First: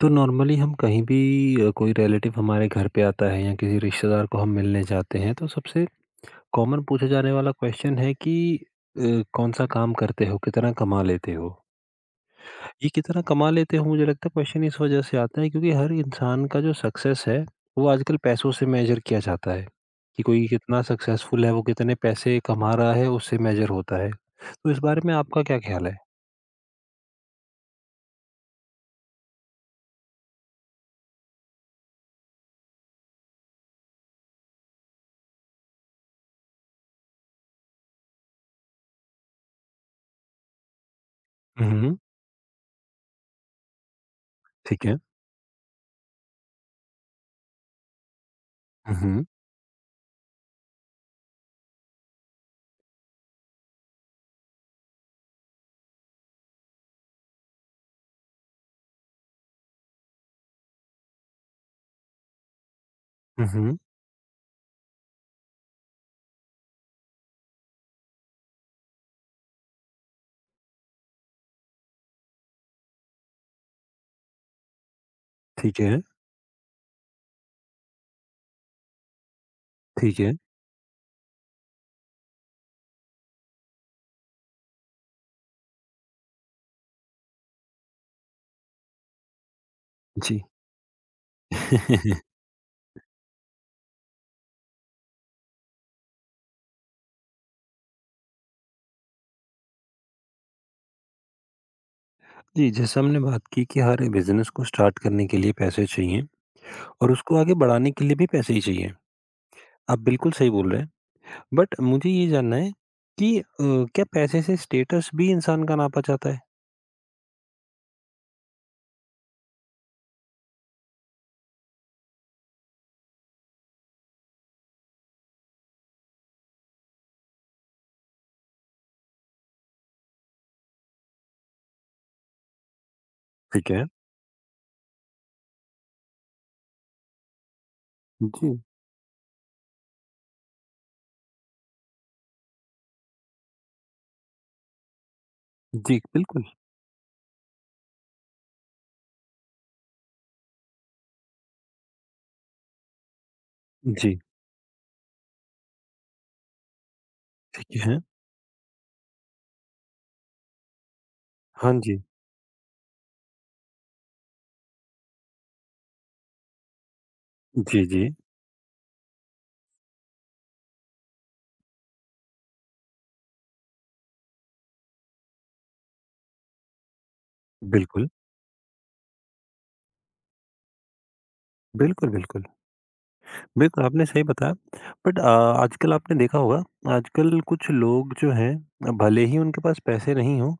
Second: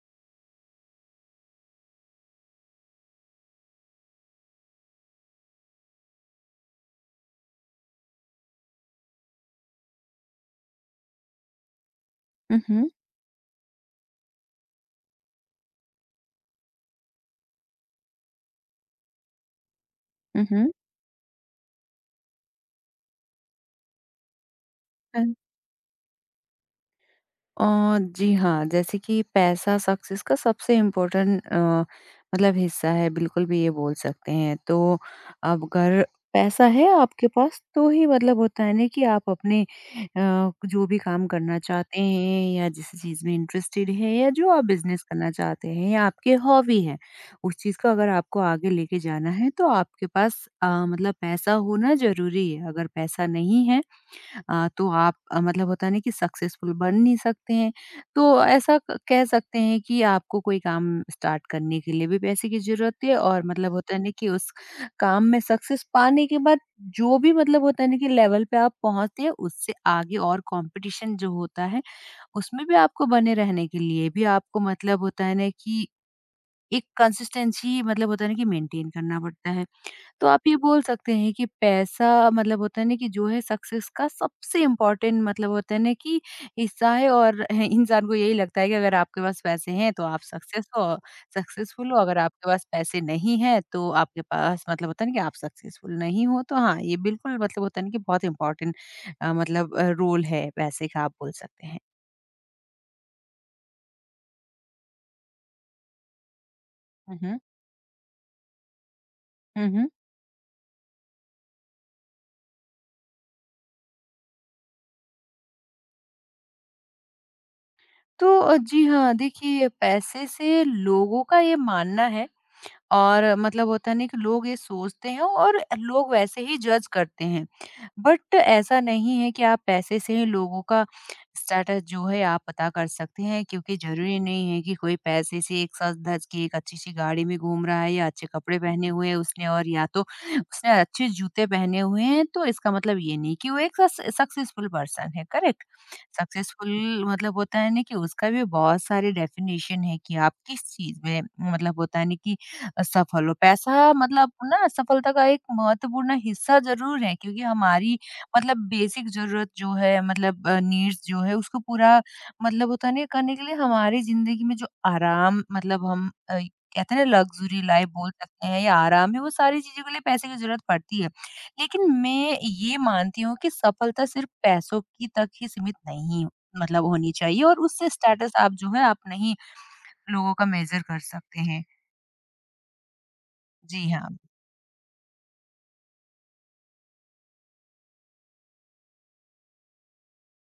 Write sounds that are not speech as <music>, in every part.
तो नॉर्मली हम कहीं भी कोई रिलेटिव हमारे घर पे आता है या किसी रिश्तेदार को हम मिलने जाते हैं तो सबसे कॉमन पूछा जाने वाला क्वेश्चन है कि अ, कौन सा काम करते हो कितना कमा लेते हो। हुँ, ये हुँ। कितना कमा लेते हो मुझे लगता है क्वेश्चन इस वजह से आता है क्योंकि हर इंसान का जो सक्सेस है वो आजकल पैसों से मेजर किया जाता है कि हुँ, कोई हुँ। कितना सक्सेसफुल है वो कितने पैसे कमा रहा है उससे मेजर होता है। तो इस बारे में हाँ। आपका क्या ख्याल है? और जी हाँ, जैसे कि पैसा सक्सेस का सबसे इम्पोर्टेंट मतलब हिस्सा है, बिल्कुल भी ये बोल सकते हैं। तो अब अगर पैसा है आपके पास तो ही मतलब होता है ना कि आप अपने जो भी काम करना हम्म। चाहते हैं या जिस चीज़ में इंटरेस्टेड हैं या जो आप ठीक है। बिज़नेस करना चाहते हैं या आपकी हॉबी है, उस चीज़ को अगर आपको आगे लेके हम्म। जाना है तो आपके पास मतलब पैसा होना ज़रूरी है। अगर पैसा नहीं है, तो आप मतलब होता है ना कि सक्सेसफुल बन नहीं सकते हैं। तो ऐसा क कह सकते हैं कि आपको कोई काम स्टार्ट करने के लिए भी पैसे की ज़रूरत है, और मतलब हम्म। होता है ना कि उस काम में सक्सेस पाने के बाद जो भी मतलब होता है ना कि लेवल पे आप पहुँचते हैं, उससे आगे और कॉम्पिटिशन जो होता है, उसमें भी आपको बने रहने के लिए भी आपको मतलब होता है ना ठीक कि है। एक कंसिस्टेंसी मतलब होता है ना कि मेंटेन करना पड़ता है। ठीक तो है। आप ये बोल सकते हैं कि पैसा मतलब होता है ना कि जो है सक्सेस का सबसे इम्पोर्टेंट मतलब होता है ना कि हिस्सा है, और <laughs> इंसान को यही लगता है कि अगर आपके पास पैसे हैं तो आप जी। सक्सेसफुल हो। अगर <laughs> आपके पास पैसे नहीं है तो आपके पास मतलब होता है ना कि आप सक्सेसफुल नहीं हो। तो हाँ, ये बिल्कुल मतलब होता है ना कि बहुत इम्पोर्टेंट मतलब रोल है पैसे का, आप बोल सकते हैं। जी, जैसे हमने बात की कि हर बिज़नेस को स्टार्ट करने के लिए पैसे चाहिए और उसको हम्म, आगे बढ़ाने के लिए भी पैसे ही चाहिए। हम्म। आप बिल्कुल सही बोल रहे हैं। बट मुझे ये जानना है कि क्या पैसे से स्टेटस भी इंसान का नापा जाता है? तो जी हाँ, देखिए, पैसे से लोगों का ये मानना है, और मतलब होता है ना कि लोग ये सोचते हैं, और लोग वैसे ही जज करते हैं। बट ऐसा नहीं है कि आप पैसे से ही लोगों का स्टेटस जो है आप पता कर सकते हैं, ठीक क्योंकि है। ज़रूरी नहीं है कि कोई पैसे से एक साथ धज के एक अच्छी-सी गाड़ी में घूम रहा है या अच्छे कपड़े जी, पहने हुए हैं उसने, और या तो उसने अच्छे जूते पहने हुए हैं, तो इसका मतलब ये नहीं कि वो एक सक्सेसफुल पर्सन है, करेक्ट? जी, बिल्कुल। सक्सेसफुल मतलब होता है ना कि उसका भी बहुत सारे डेफिनेशन है कि आप किस चीज़ में मतलब होता है ना कि असफल हो। पैसा जी, मतलब ना असफलता का एक महत्वपूर्ण हिस्सा ज़रूर है, क्योंकि ठीक हमारी है। मतलब बेसिक ज़रूरत जो है, मतलब नीड्स जो है उसको हाँ जी। पूरा मतलब होता नहीं करने के लिए हमारी ज़िंदगी में जो आराम मतलब हम कहते हैं ना लग्ज़री जी, लाइफ़ जी, बोल सकते हैं या आराम है, वो सारी चीज़ों के लिए पैसे की ज़रूरत पड़ती है। लेकिन मैं ये मानती हूँ कि सफलता सिर्फ़ पैसों की तक ही सीमित नहीं मतलब होनी चाहिए, और उससे बिल्कुल। स्टेटस आप जो है आप नहीं लोगों का मेज़र कर सकते हैं। बिल्कुल, बिल्कुल। बिल्कुल, जी आपने हाँ। सही बताया। बट आजकल आपने देखा होगा, आजकल कुछ लोग जो हैं भले ही उनके पास पैसे नहीं हों,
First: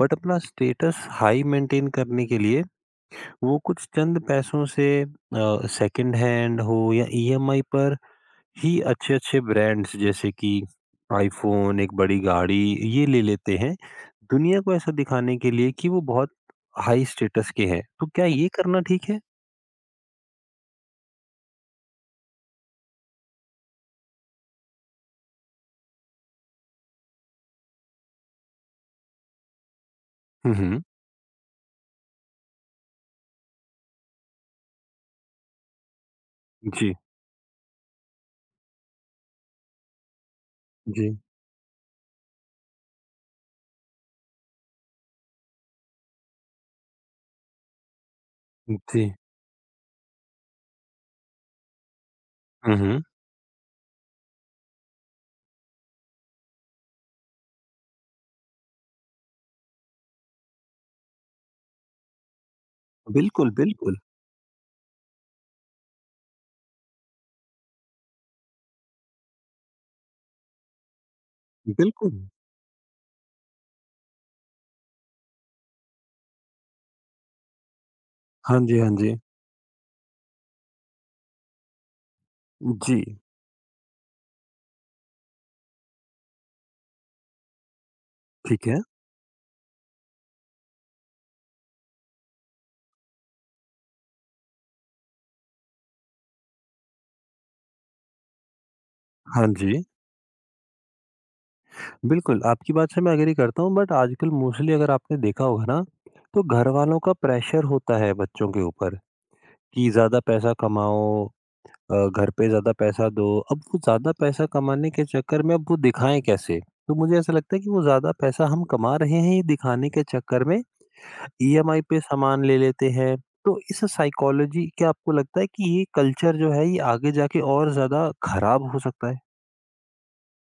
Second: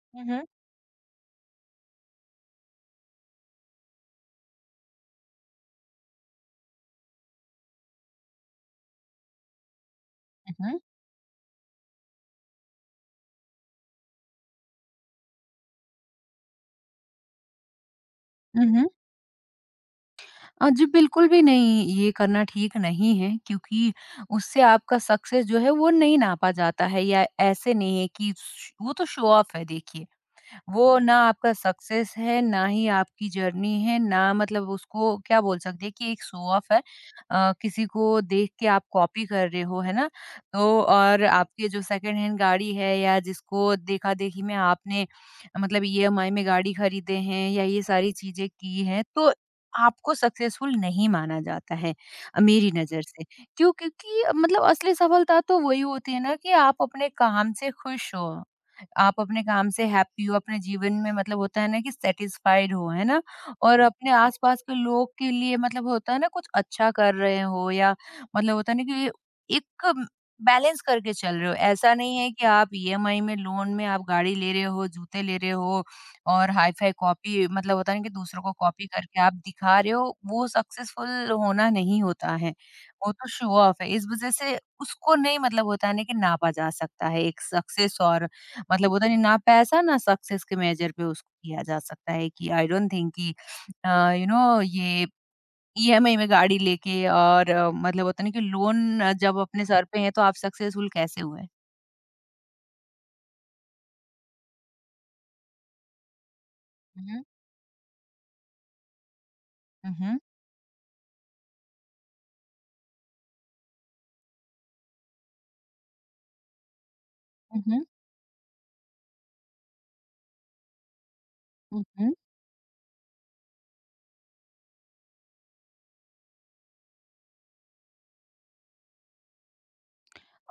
बट हुँ, अपना हुँ। स्टेटस हाई मेंटेन करने के लिए वो कुछ चंद पैसों से सेकंड हैंड हो या ईएमआई पर ही अच्छे-अच्छे ब्रांड्स जैसे कि हुँ, आईफोन, एक बड़ी गाड़ी ये ले लेते हैं, दुनिया को ऐसा दिखाने के लिए कि वो बहुत हाई स्टेटस के हैं। तो क्या ये करना हुँ। ठीक है? जी, बिल्कुल भी नहीं, ये करना ठीक नहीं है, क्योंकि उससे आपका सक्सेस जो है वो नहीं नापा जाता है, या ऐसे नहीं है कि श वो तो शो ऑफ है, देखिए। हुँ, हुँ। वो ना आपका सक्सेस है, ना ही आपकी जर्नी है, ना मतलब उसको क्या बोल सकते हैं कि एक शो ऑफ है। जी, किसी को देख के आप कॉपी कर रहे हो, है ना? तो जी, और आपके जो सेकंड हैंड गाड़ी है, या जिसको देखा-देखी में आपने मतलब ईएमआई में गाड़ी खरीदे हैं, या ये सारी चीज़ें की हैं, जी। तो आपको सक्सेसफुल नहीं माना जाता है, मेरी हुँ, हुँ। नज़र से। क्यों? क्योंकि मतलब असली सफलता तो वही होती है ना कि आप अपने काम से खुश हो। आप अपने काम से हैप्पी हो, अपने जीवन में मतलब होता है ना कि सैटिस्फाइड हो, है ना? बिल्कुल, और बिल्कुल, अपने आस-पास के लोग के लिए मतलब होता है ना कुछ अच्छा कर रहे हो, या मतलब होता है ना कि एक म बैलेंस करके चल रहे हो। ऐसा बिल्कुल। नहीं है कि आप ईएमआई में, लोन में आप गाड़ी ले रहे हो, जूते ले रहे हो, और हाई-फाई कॉपी मतलब होता है ना कि दूसरों को हाँ जी, कॉपी हाँ जी। करके आप दिखा रहे हो, वो सक्सेसफुल होना नहीं होता है। जी, वो तो शो ऑफ है। इस वज़ह से उसको नहीं मतलब होता है ना कि नापा जा सकता है एक सक्सेस, और ठीक है। मतलब होता नहीं ना पैसा ना सक्सेस के मेजर पे उसको किया जा सकता है, कि आई डोंट थिंक कि यू नो ये ईएमआई में गाड़ी लेके, और मतलब होता नहीं कि लोन जब हाँ अपने जी। सर पे है तो आप सक्सेसफुल कैसे हुए? बिल्कुल, आपकी बात से मैं एग्री करता हूँ। बट आजकल मोस्टली अगर आपने देखा होगा ना, तो घरवालों का हुँ, प्रेशर होता है बच्चों के ऊपर कि हुँ, हुँ, ज़्यादा पैसा कमाओ, घर पे ज़्यादा पैसा दो। अब वो ज़्यादा पैसा कमाने के चक्कर में अब वो दिखाएँ कैसे? तो मुझे ऐसा लगता है कि वो हुँ, ज़्यादा पैसा हम कमा रहे हैं ये दिखाने के चक्कर में ईएमआई पे हुँ। सामान ले लेते हैं। तो इस साइकोलॉजी क्या आपको लगता है कि ये कल्चर जो है ये आगे जाके और ज़्यादा खराब हो सकता है?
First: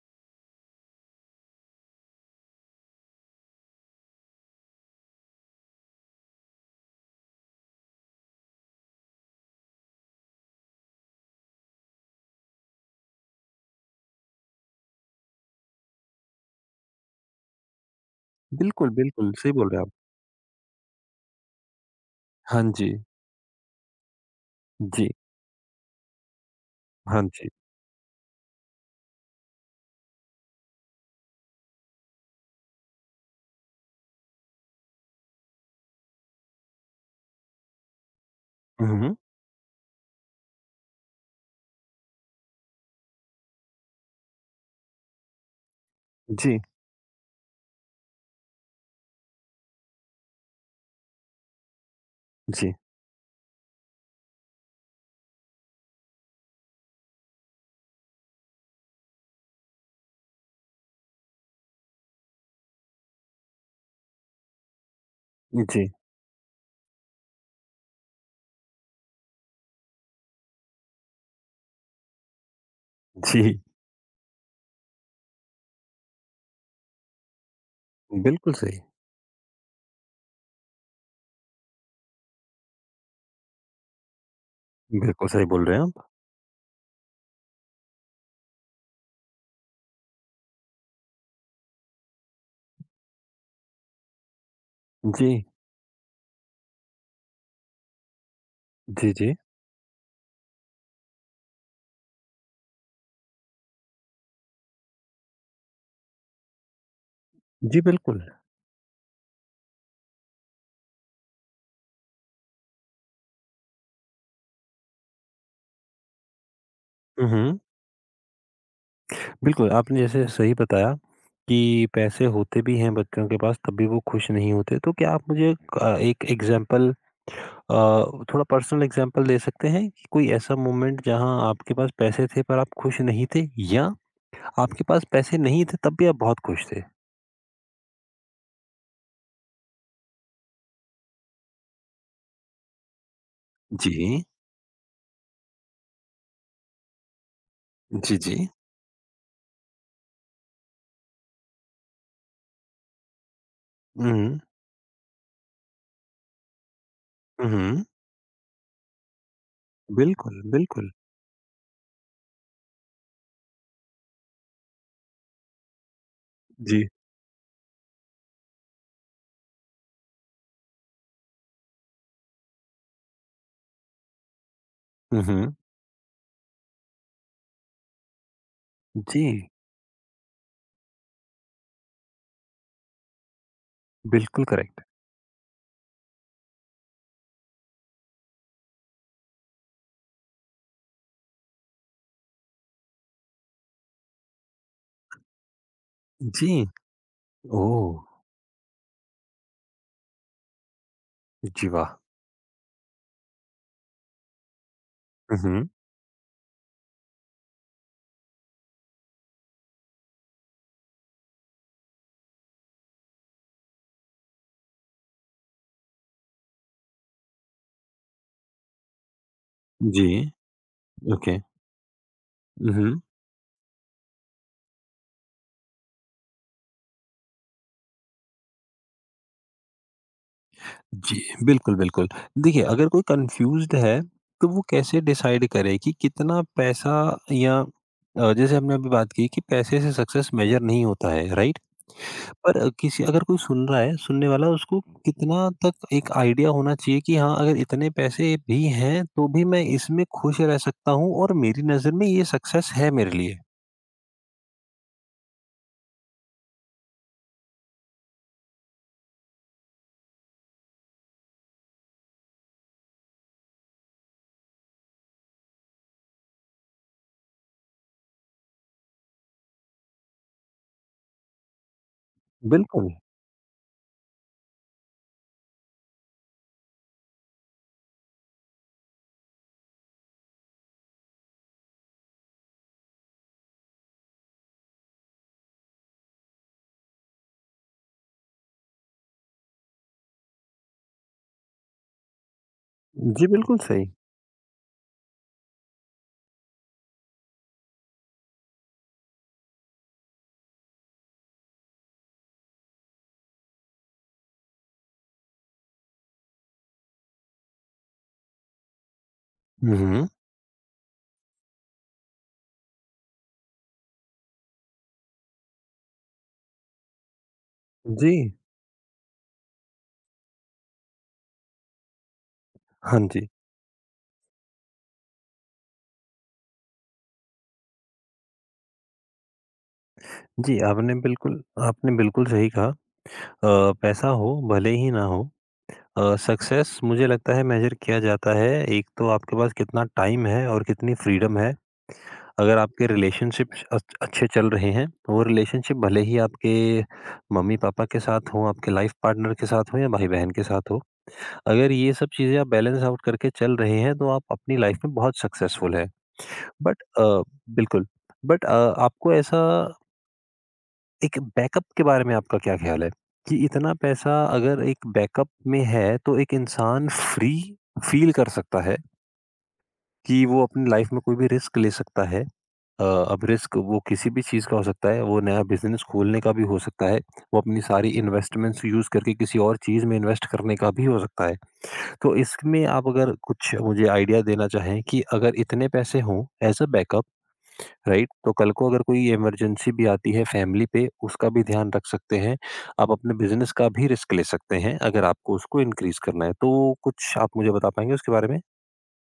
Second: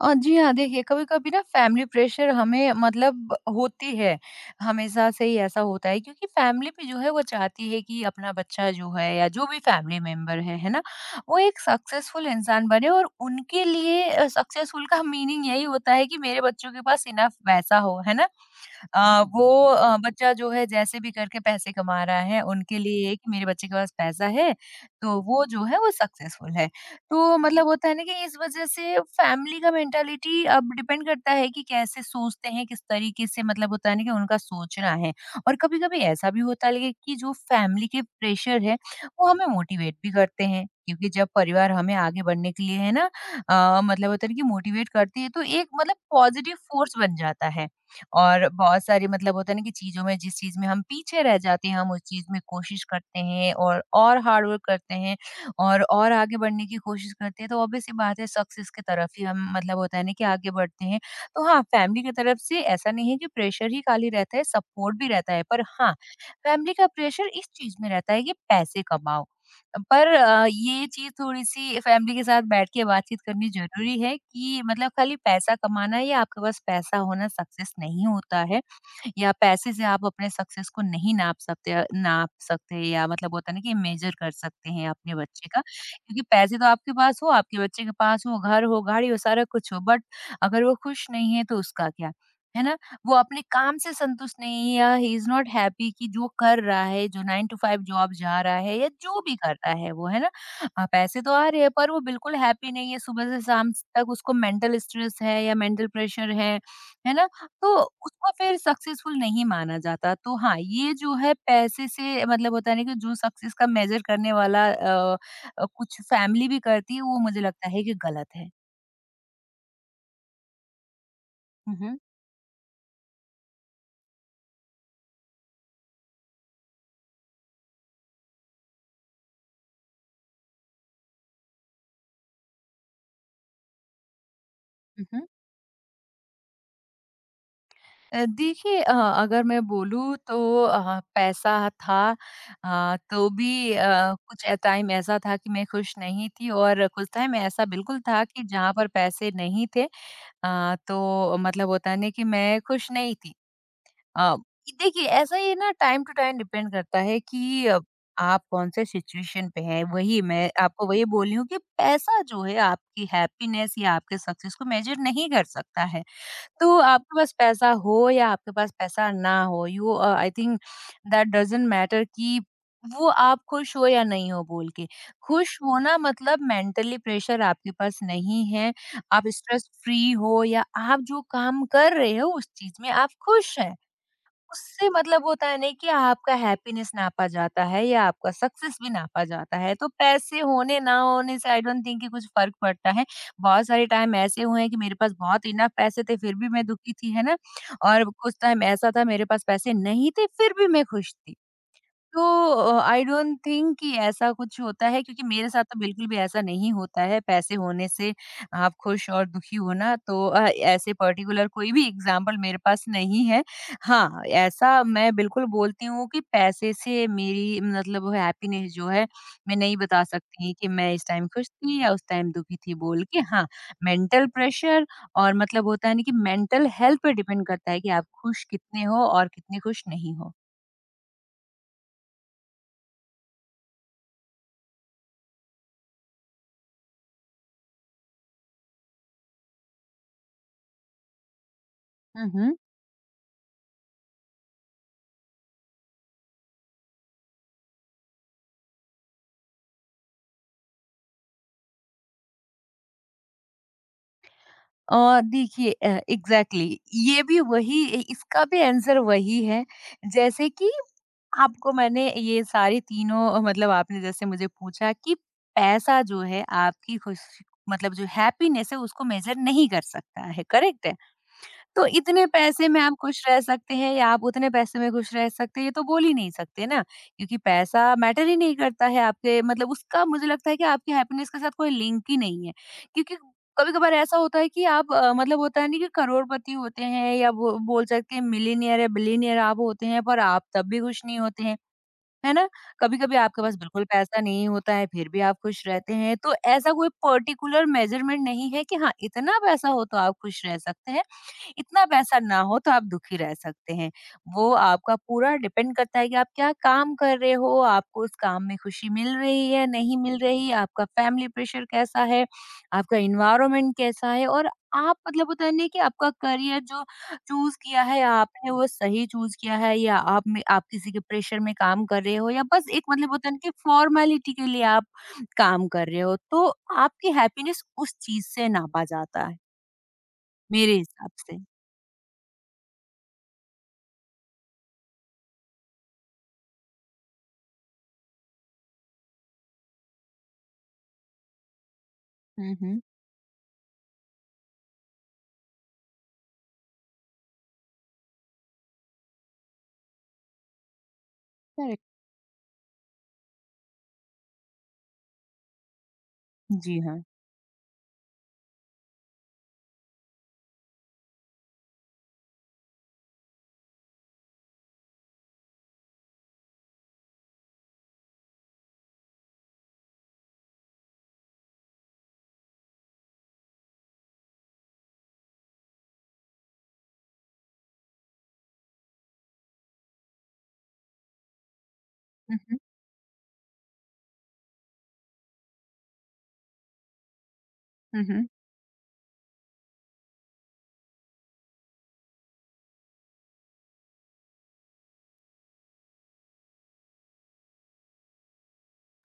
जी हाँ, देखिए, कभी-कभी ना फैमिली प्रेशर हमें मतलब होती है, हमेशा से ही ऐसा होता है, क्योंकि फैमिली भी जो है वो चाहती है कि अपना बच्चा जो है या जो भी फैमिली मेंबर है ना? वो एक सक्सेसफुल इंसान बने, और उनके लिए सक्सेसफुल का मीनिंग यही होता है कि मेरे बच्चों के पास इनफ पैसा हो, है ना? बिल्कुल, बिल्कुल, वो सही बोल रहे हैं आप। बच्चा जो है जैसे भी करके पैसे कमा रहा है, हाँ उनके जी। लिए ये कि मेरे बच्चे के पास पैसा है, जी। तो वो जो है वो सक्सेसफुल है। हाँ तो जी। मतलब होता है ना कि इस वज़ह से फैमिली का मेंटालिटी अब डिपेंड करता है कि कैसे सोचते हैं, किस तरीके से मतलब होता है ना कि उनका सोचना है। और कभी-कभी ऐसा भी होता है कि जो फैमिली के प्रेशर है, हुँ, वो हमें मोटिवेट भी करते हैं, क्योंकि जब परिवार हमें आगे बढ़ने के लिए है ना, मतलब होता है कि मोटिवेट करती है, तो एक मतलब पॉजिटिव जी, फ़ोर्स बन जाता है। और बहुत सारी मतलब होता है ना कि चीज़ों में जिस चीज़ में हम पीछे रह जाते हैं, हम उस चीज़ में जी, कोशिश करते हैं, और हार्ड वर्क करते हैं, और आगे बढ़ने की कोशिश करते हैं, तो ऑब्वियस सी बात है सक्सेस की तरफ ही हम मतलब होता है ना कि आगे बढ़ते हैं। तो हाँ, फैमिली की तरफ से ऐसा नहीं है कि प्रेशर ही खाली रहता है, सपोर्ट भी रहता है, पर जी, हाँ, फैमिली का प्रेशर इस चीज़ में रहता है कि पैसे कमाओ। पर ये चीज़ थोड़ी-सी फैमिली के साथ बैठ के बातचीत करनी जी। ज़रूरी है कि मतलब खाली पैसा कमाना या आपके पास पैसा होना सक्सेस नहीं होता बिल्कुल है, सही, या पैसे से आप अपने सक्सेस को नहीं नाप सकते, नाप सकते या मतलब होता है ना कि मेज़र कर सकते हैं अपने बिल्कुल सही बच्चे का। बोल रहे हैं आप। क्योंकि पैसे तो आपके पास हो, आपके बच्चे के पास हो, घर हो, गाड़ी हो, सारा कुछ हो, बट अगर वो खुश नहीं है तो उसका क्या? है ना? वो अपने काम से संतुष्ट नहीं है, या ही इज जी, नॉट हैप्पी, कि जो कर रहा है, जो 9 टू 5 जॉब जा रहा है, या जी, जो जी। भी कर रहा है वो, है ना? पैसे तो आ रहे हैं, पर वो बिल्कुल हैप्पी नहीं है। सुबह से शाम तक उसको मेंटल स्ट्रेस है या मेंटल प्रेशर है ना? तो जी, बिल्कुल। उसको फिर सक्सेसफुल नहीं माना जाता। तो हाँ, ये जो है पैसे से मतलब होता है ना कि जो सक्सेस का मेजर करने वाला कुछ फैमिली भी करती है वो हुँ, मुझे हुँ। लगता है कि गलत है। बिल्कुल, आपने जैसे सही बताया कि हम्म, पैसे होते भी हैं बच्चों के पास तब भी वो खुश नहीं होते। तो क्या आप मुझे एक एग्ज़ाम्पल, थोड़ा पर्सनल एग्ज़ाम्पल दे सकते हैं कि कोई ऐसा मोमेंट जहाँ आपके पास पैसे थे पर आप खुश नहीं थे या आपके पास हम्म। पैसे नहीं थे तब भी आप बहुत खुश थे? देखिए, अगर मैं बोलूँ तो पैसा था, तो भी जी। कुछ ए टाइम ऐसा था कि मैं खुश नहीं थी, और कुछ टाइम ऐसा बिल्कुल जी, था जी। कि जहाँ पर पैसे नहीं थे, तो मतलब होता है ना कि मैं खुश नहीं थी। अ, हुँ, देखिए, ऐसा ये ना टाइम टू टाइम डिपेंड करता है हुँ, कि हुँ। आप कौन-से सिचुएशन पे हैं। वही बिल्कुल, मैं आपको बिल्कुल। वही बोल रही हूँ कि पैसा जो है आपकी हैप्पीनेस या आपके सक्सेस को मेज़र नहीं कर सकता है। तो जी। आपके पास पैसा हो या आपके पास पैसा ना हो, you I think that doesn't matter कि वो आप खुश हो या नहीं हो, बोल के हुँ, हुँ। खुश होना मतलब मेंटली प्रेशर आपके पास नहीं है, जी, आप स्ट्रेस फ्री हो, या आप जो काम कर रहे हो उस चीज में आप खुश हैं, बिल्कुल करेक्ट। उससे मतलब होता है नहीं कि आपका हैप्पीनेस नापा जाता है या आपका सक्सेस भी नापा जाता है। तो पैसे होने ना होने से आई डोंट थिंक कि कुछ फ़र्क पड़ता है। बहुत सारे टाइम ऐसे हुए हैं कि मेरे पास बहुत इनफ पैसे थे, फिर भी जी। मैं दुखी थी, है ना? ओह! और कुछ टाइम ऐसा था मेरे पास पैसे नहीं थे फिर भी मैं खुश थी। जी, वाह! तो आई डोंट थिंक कि ऐसा कुछ होता है क्योंकि हुँ, मेरे साथ हुँ। तो बिल्कुल भी ऐसा नहीं होता है, पैसे होने से आप खुश और दुखी होना तो ऐसे पर्टिकुलर कोई भी एग्ज़ाम्पल मेरे पास नहीं है। हाँ, ऐसा मैं बिल्कुल बोलती हूँ कि पैसे से मेरी मतलब वो हैप्पीनेस जो है, मैं नहीं बता जी, सकती कि मैं इस टाइम ओके। खुश थी या उस टाइम दुखी हुँ, थी हुँ। बोल के। हाँ, मेंटल प्रेशर और मतलब होता है ना कि मेंटल हेल्थ पे डिपेंड करता है कि आप खुश कितने हो और कितने खुश नहीं हो। जी, बिल्कुल, बिल्कुल। देखिए, अगर कोई कन्फ्यूज़्ड है, तो वो कैसे डिसाइड करे कि कितना पैसा या जैसे हमने अभी बात की कि पैसे से सक्सेस मेजर नहीं होता है, राइट? हुँ, हुँ। पर अ, किसी अगर कोई सुन रहा है, सुनने वाला, उसको कितना तक एक आइडिया होना चाहिए कि हाँ, अगर इतने पैसे भी हैं, तो भी मैं इसमें खुश रह सकता हूँ और मेरी नज़र में ये सक्सेस है मेरे लिए? देखिए एग्ज़ैक्टली ये भी वही इ इसका भी आंसर वही है, जैसे कि आपको मैंने ये सारे तीनों मतलब आपने जैसे मुझे पूछा कि पैसा जो है आपकी खुश मतलब जो हैप्पीनेस है उसको मेज़र नहीं कर सकता है, करेक्ट है? तो इतने पैसे में बिल्कुल, आप खुश रह सकते हैं या आप उतने पैसे में खुश रह सकते हैं ये तो बोल ही नहीं सकते ना क्योंकि पैसा मैटर ही नहीं करता है आपके मतलब उसका मुझे लगता है कि आपकी हैप्पीनेस के साथ कोई लिंक ही नहीं है क्योंकि कभी कभार ऐसा होता है कि आप मतलब होता है नहीं कि करोड़पति होते हैं या बोल सकते हैं मिलीनियर या बिलीनियर आप होते हैं पर आप तब भी खुश नहीं होते हैं है ना? कभी-कभी जी, आपके पास बिल्कुल बिल्कुल सही। पैसा नहीं होता है, फिर भी आप खुश रहते हैं, तो ऐसा कोई पर्टिकुलर मेज़रमेंट नहीं है कि हाँ, इतना पैसा हो तो आप खुश रह सकते हैं, इतना पैसा ना हो तो आप दुखी रह सकते हैं। वो आपका पूरा डिपेंड करता है कि आप क्या काम कर रहे हो, आपको उस काम में खुशी मिल रही है, हुँ, नहीं हुँ। मिल रही, आपका फैमिली प्रेशर कैसा है, आपका एनवायरनमेंट कैसा है और आप मतलब होता है ना कि आपका करियर जो चूज़ किया है जी, या आपने वो सही चूज़ किया है या आप किसी के प्रेशर में काम कर रहे हो या बस एक हाँ मतलब जी। होता है ना कि फॉर्मेलिटी के लिए आप काम कर रहे हो, तो आपकी हैप्पीनेस उस चीज़ से नापा जाता है, जी, मेरे आपने हिसाब से। बिल्कुल आपने बिल्कुल सही कहा। पैसा हो, भले ही ना हो, सक्सेस मुझे लगता है मेज़र किया जाता है, एक तो आपके पास कितना टाइम है और कितनी फ्रीडम है। हुँ, अगर हुँ। आपके रिलेशनशिप्स अच अच्छे चल रहे हैं, वो रिलेशनशिप भले ही आपके मम्मी-पापा के साथ हो, आपके लाइफ़ पार्टनर के साथ हो या भाई-बहन के साथ हो। अगर करेक्ट। ये सब चीज़ें आप बैलेंस आउट करके चल रहे हैं, तो आप अपनी लाइफ़ में बहुत सक्सेसफुल हैं। जी बट हाँ। बिल्कुल, बट आपको ऐसा एक बैकअप के बारे में आपका क्या ख़्याल है? कि इतना पैसा अगर एक बैकअप में है, तो एक इंसान फ्री फ़ील कर सकता है कि वो अपनी लाइफ़ में कोई भी रिस्क ले सकता है। अब रिस्क वो किसी भी चीज़ का हो सकता है, वो नया बिज़नेस खोलने का भी हो सकता है, वो अपनी सारी इन्वेस्टमेंट्स यूज़ करके किसी और चीज़ में इन्वेस्ट करने का भी हो सकता है। तो हुँ, हुँ। इसमें आप अगर कुछ मुझे आइडिया देना चाहें कि अगर इतने पैसे हों एज़ अ बैकअप, हुँ, राइट? हुँ। तो कल को अगर कोई इमरजेंसी भी आती है फैमिली पे, उसका भी ध्यान रख सकते हैं। आप अपने बिज़नेस का भी रिस्क ले सकते हैं, अगर आपको उसको इंक्रीज़ करना है। तो कुछ आप मुझे बता पाएँगे उसके बारे में?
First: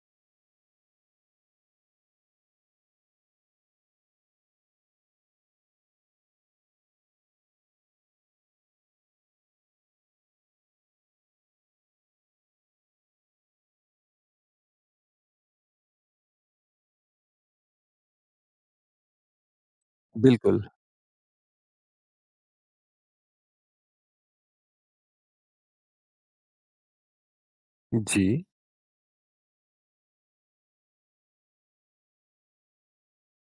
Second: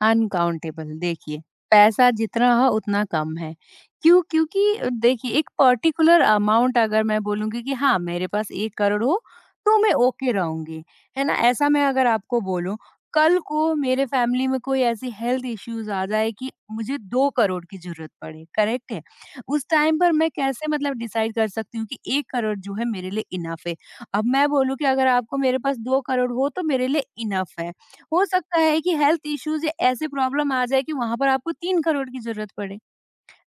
अनकाउंटेबल देखिए, पैसा जितना हो उतना कम है। क्यों? क्योंकि देखिए एक पर्टिकुलर अमाउंट अगर मैं बोलूँगी कि हाँ, मेरे पास 1 करोड़ हो, तो मैं ओके रहूँगी, है ना? ऐसा मैं अगर आपको बोलूँ, कल को मेरे फैमिली में कोई ऐसी हेल्थ इश्यूज़ आ जाए कि मुझे 2 करोड़ की ज़रूरत पड़े, करेक्ट है? उस टाइम पर मैं बिल्कुल। कैसे मतलब डिसाइड कर सकती हूँ कि 1 करोड़ जो है मेरे लिए इनफ़ है। अब मैं बोलूँ कि अगर आपको मेरे पास 2 करोड़ हो तो मेरे लिए इनफ़ है। हो जी। सकता है कि हेल्थ इश्यूज या ऐसे प्रॉब्लम आ जाए कि वहां पर आपको 3 करोड़ की जरूरत पड़े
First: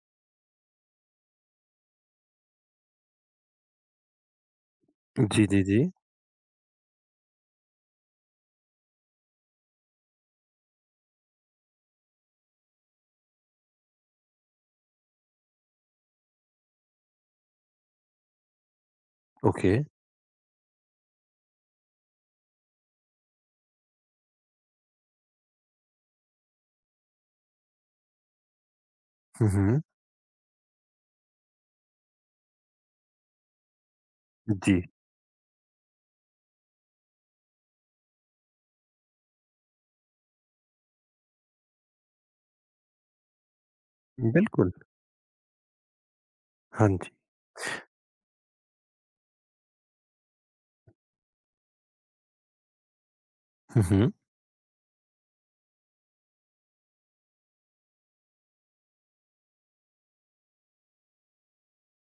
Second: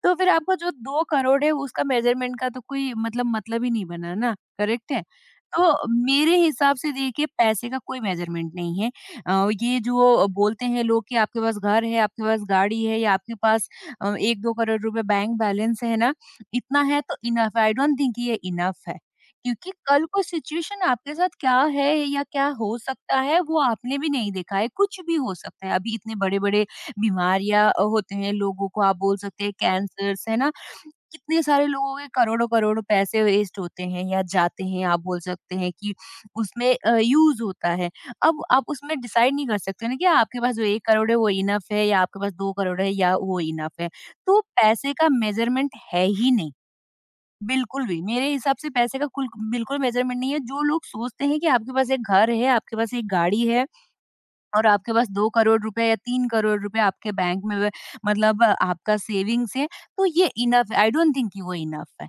तो फिर आपका जो 2 करोड़ है उसका मेज़रमेंट का तो कोई मतलब ही नहीं बना ना, करेक्ट है? जी, जी, जी। तो मेरे हिसाब से देखिए पैसे का कोई मेज़रमेंट नहीं है। ये जो बोलते हैं लोग कि आपके पास घर है, आपके पास गाड़ी है या आपके पास 1-2 करोड़ रुपए बैंक बैलेंस है ना, इतना है तो इनफ है, आई डोंट थिंक ये इनफ है। क्योंकि ओके। कल को सिचुएशन आपके साथ क्या है या क्या हो सकता है वो आपने भी नहीं देखा है, कुछ भी हो सकता है। अभी इतने बड़े-बड़े बीमारियाँ होते हैं लोगों को आप बोल सकते हुँ, हैं हुँ। कैंसर्स है ना? कितने सारे लोगों के करोड़ों-करोड़ों पैसे वेस्ट होते हैं या जाते जी, हैं आप बोल सकते हैं कि उसमें यूज़ होता है। अब आप उसमें डिसाइड नहीं कर सकते ना कि आपके पास जो 1 करोड़ है वो इनफ है या आपके पास 2 करोड़ है या वो इनफ है। तो बिल्कुल। पैसे का मेज़रमेंट है ही नहीं, हाँ जी। बिल्कुल भी। मेरे हिसाब से पैसे का कुल बिल्कुल मेज़रमेंट नहीं है। जो लोग सोचते हैं कि आपके पास एक घर है, आपके पास एक गाड़ी है हुँ, हुँ। और आपके पास 2 करोड़ रुपए या 3 करोड़ रुपए आपके बैंक में व मतलब आपका सेविंग्स है, तो ये इनफ है, आई डोंट थिंक कि वो इनफ है।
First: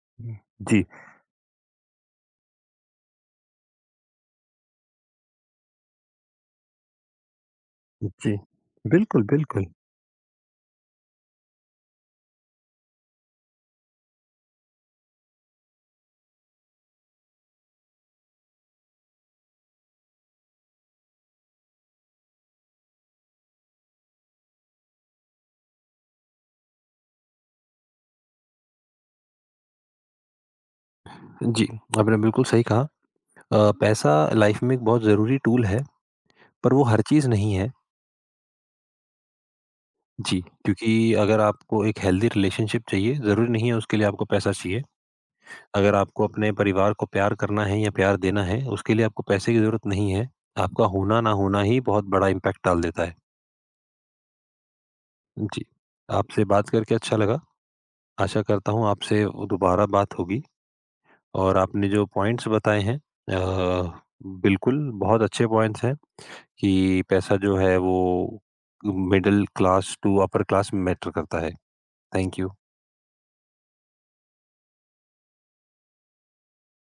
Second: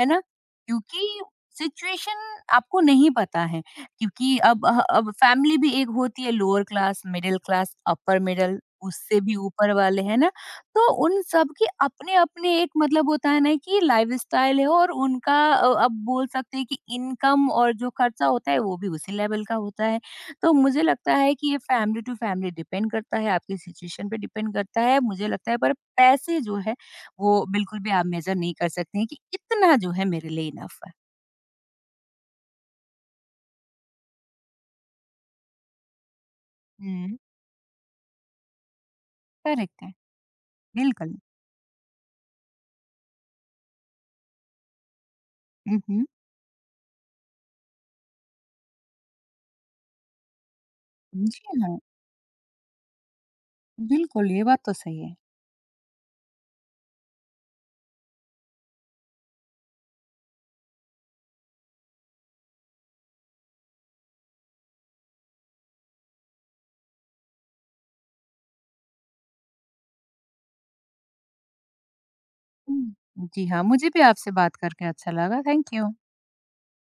है ना? जी, क्योंकि सिचुएशन आपको नहीं पता है, क्योंकि अब फैमिली भी एक होती है lower class, middle class, upper जी। मिडल, उससे बिल्कुल, भी बिल्कुल। ऊपर वाले, है ना? तो उन सब के अपने-अपने एक मतलब होता है ना कि लाइफस्टाइल है और उनका अब बोल सकते हैं कि इनकम और जो खर्चा होता है, वो भी उसी लेवल का होता है। तो मुझे लगता है कि ये फैमिली टू फैमिली डिपेंड करता है, आपकी सिचुएशन पे डिपेंड करता है। मुझे लगता है पर पैसे जो है वो बिल्कुल भी आप मेज़र नहीं कर सकते हैं कि इतना जो है मेरे लिए इनफ़ है। जी, आपने बिल्कुल सही कहा। पैसा लाइफ़ में एक बहुत ज़रूरी टूल है, पर वो हर हुँ, चीज़ नहीं है। करेक्ट है, जी, क्योंकि बिल्कुल। अगर आपको एक हेल्दी रिलेशनशिप चाहिए, ज़रूरी नहीं है उसके लिए आपको पैसा चाहिए। हुँ, अगर हुँ। आपको अपने परिवार को प्यार करना है या प्यार देना है, उसके लिए आपको पैसे की ज़रूरत नहीं है। आपका होना ना जी होना हाँ, ही बहुत बड़ा इम्पैक्ट डाल देता है। बिल्कुल, ये बात तो सही है। जी, आपसे बात करके अच्छा लगा। आशा करता हूँ आपसे दोबारा बात होगी और आपने जो पॉइंट्स बताए हैं, बिल्कुल बहुत अच्छे पॉइंट्स हैं कि पैसा जो है वो middle class to upper class में मैटर करता है। Thank you. हुँ। जी हाँ, मुझे भी आपसे बात करके अच्छा लगा, थैंक यू।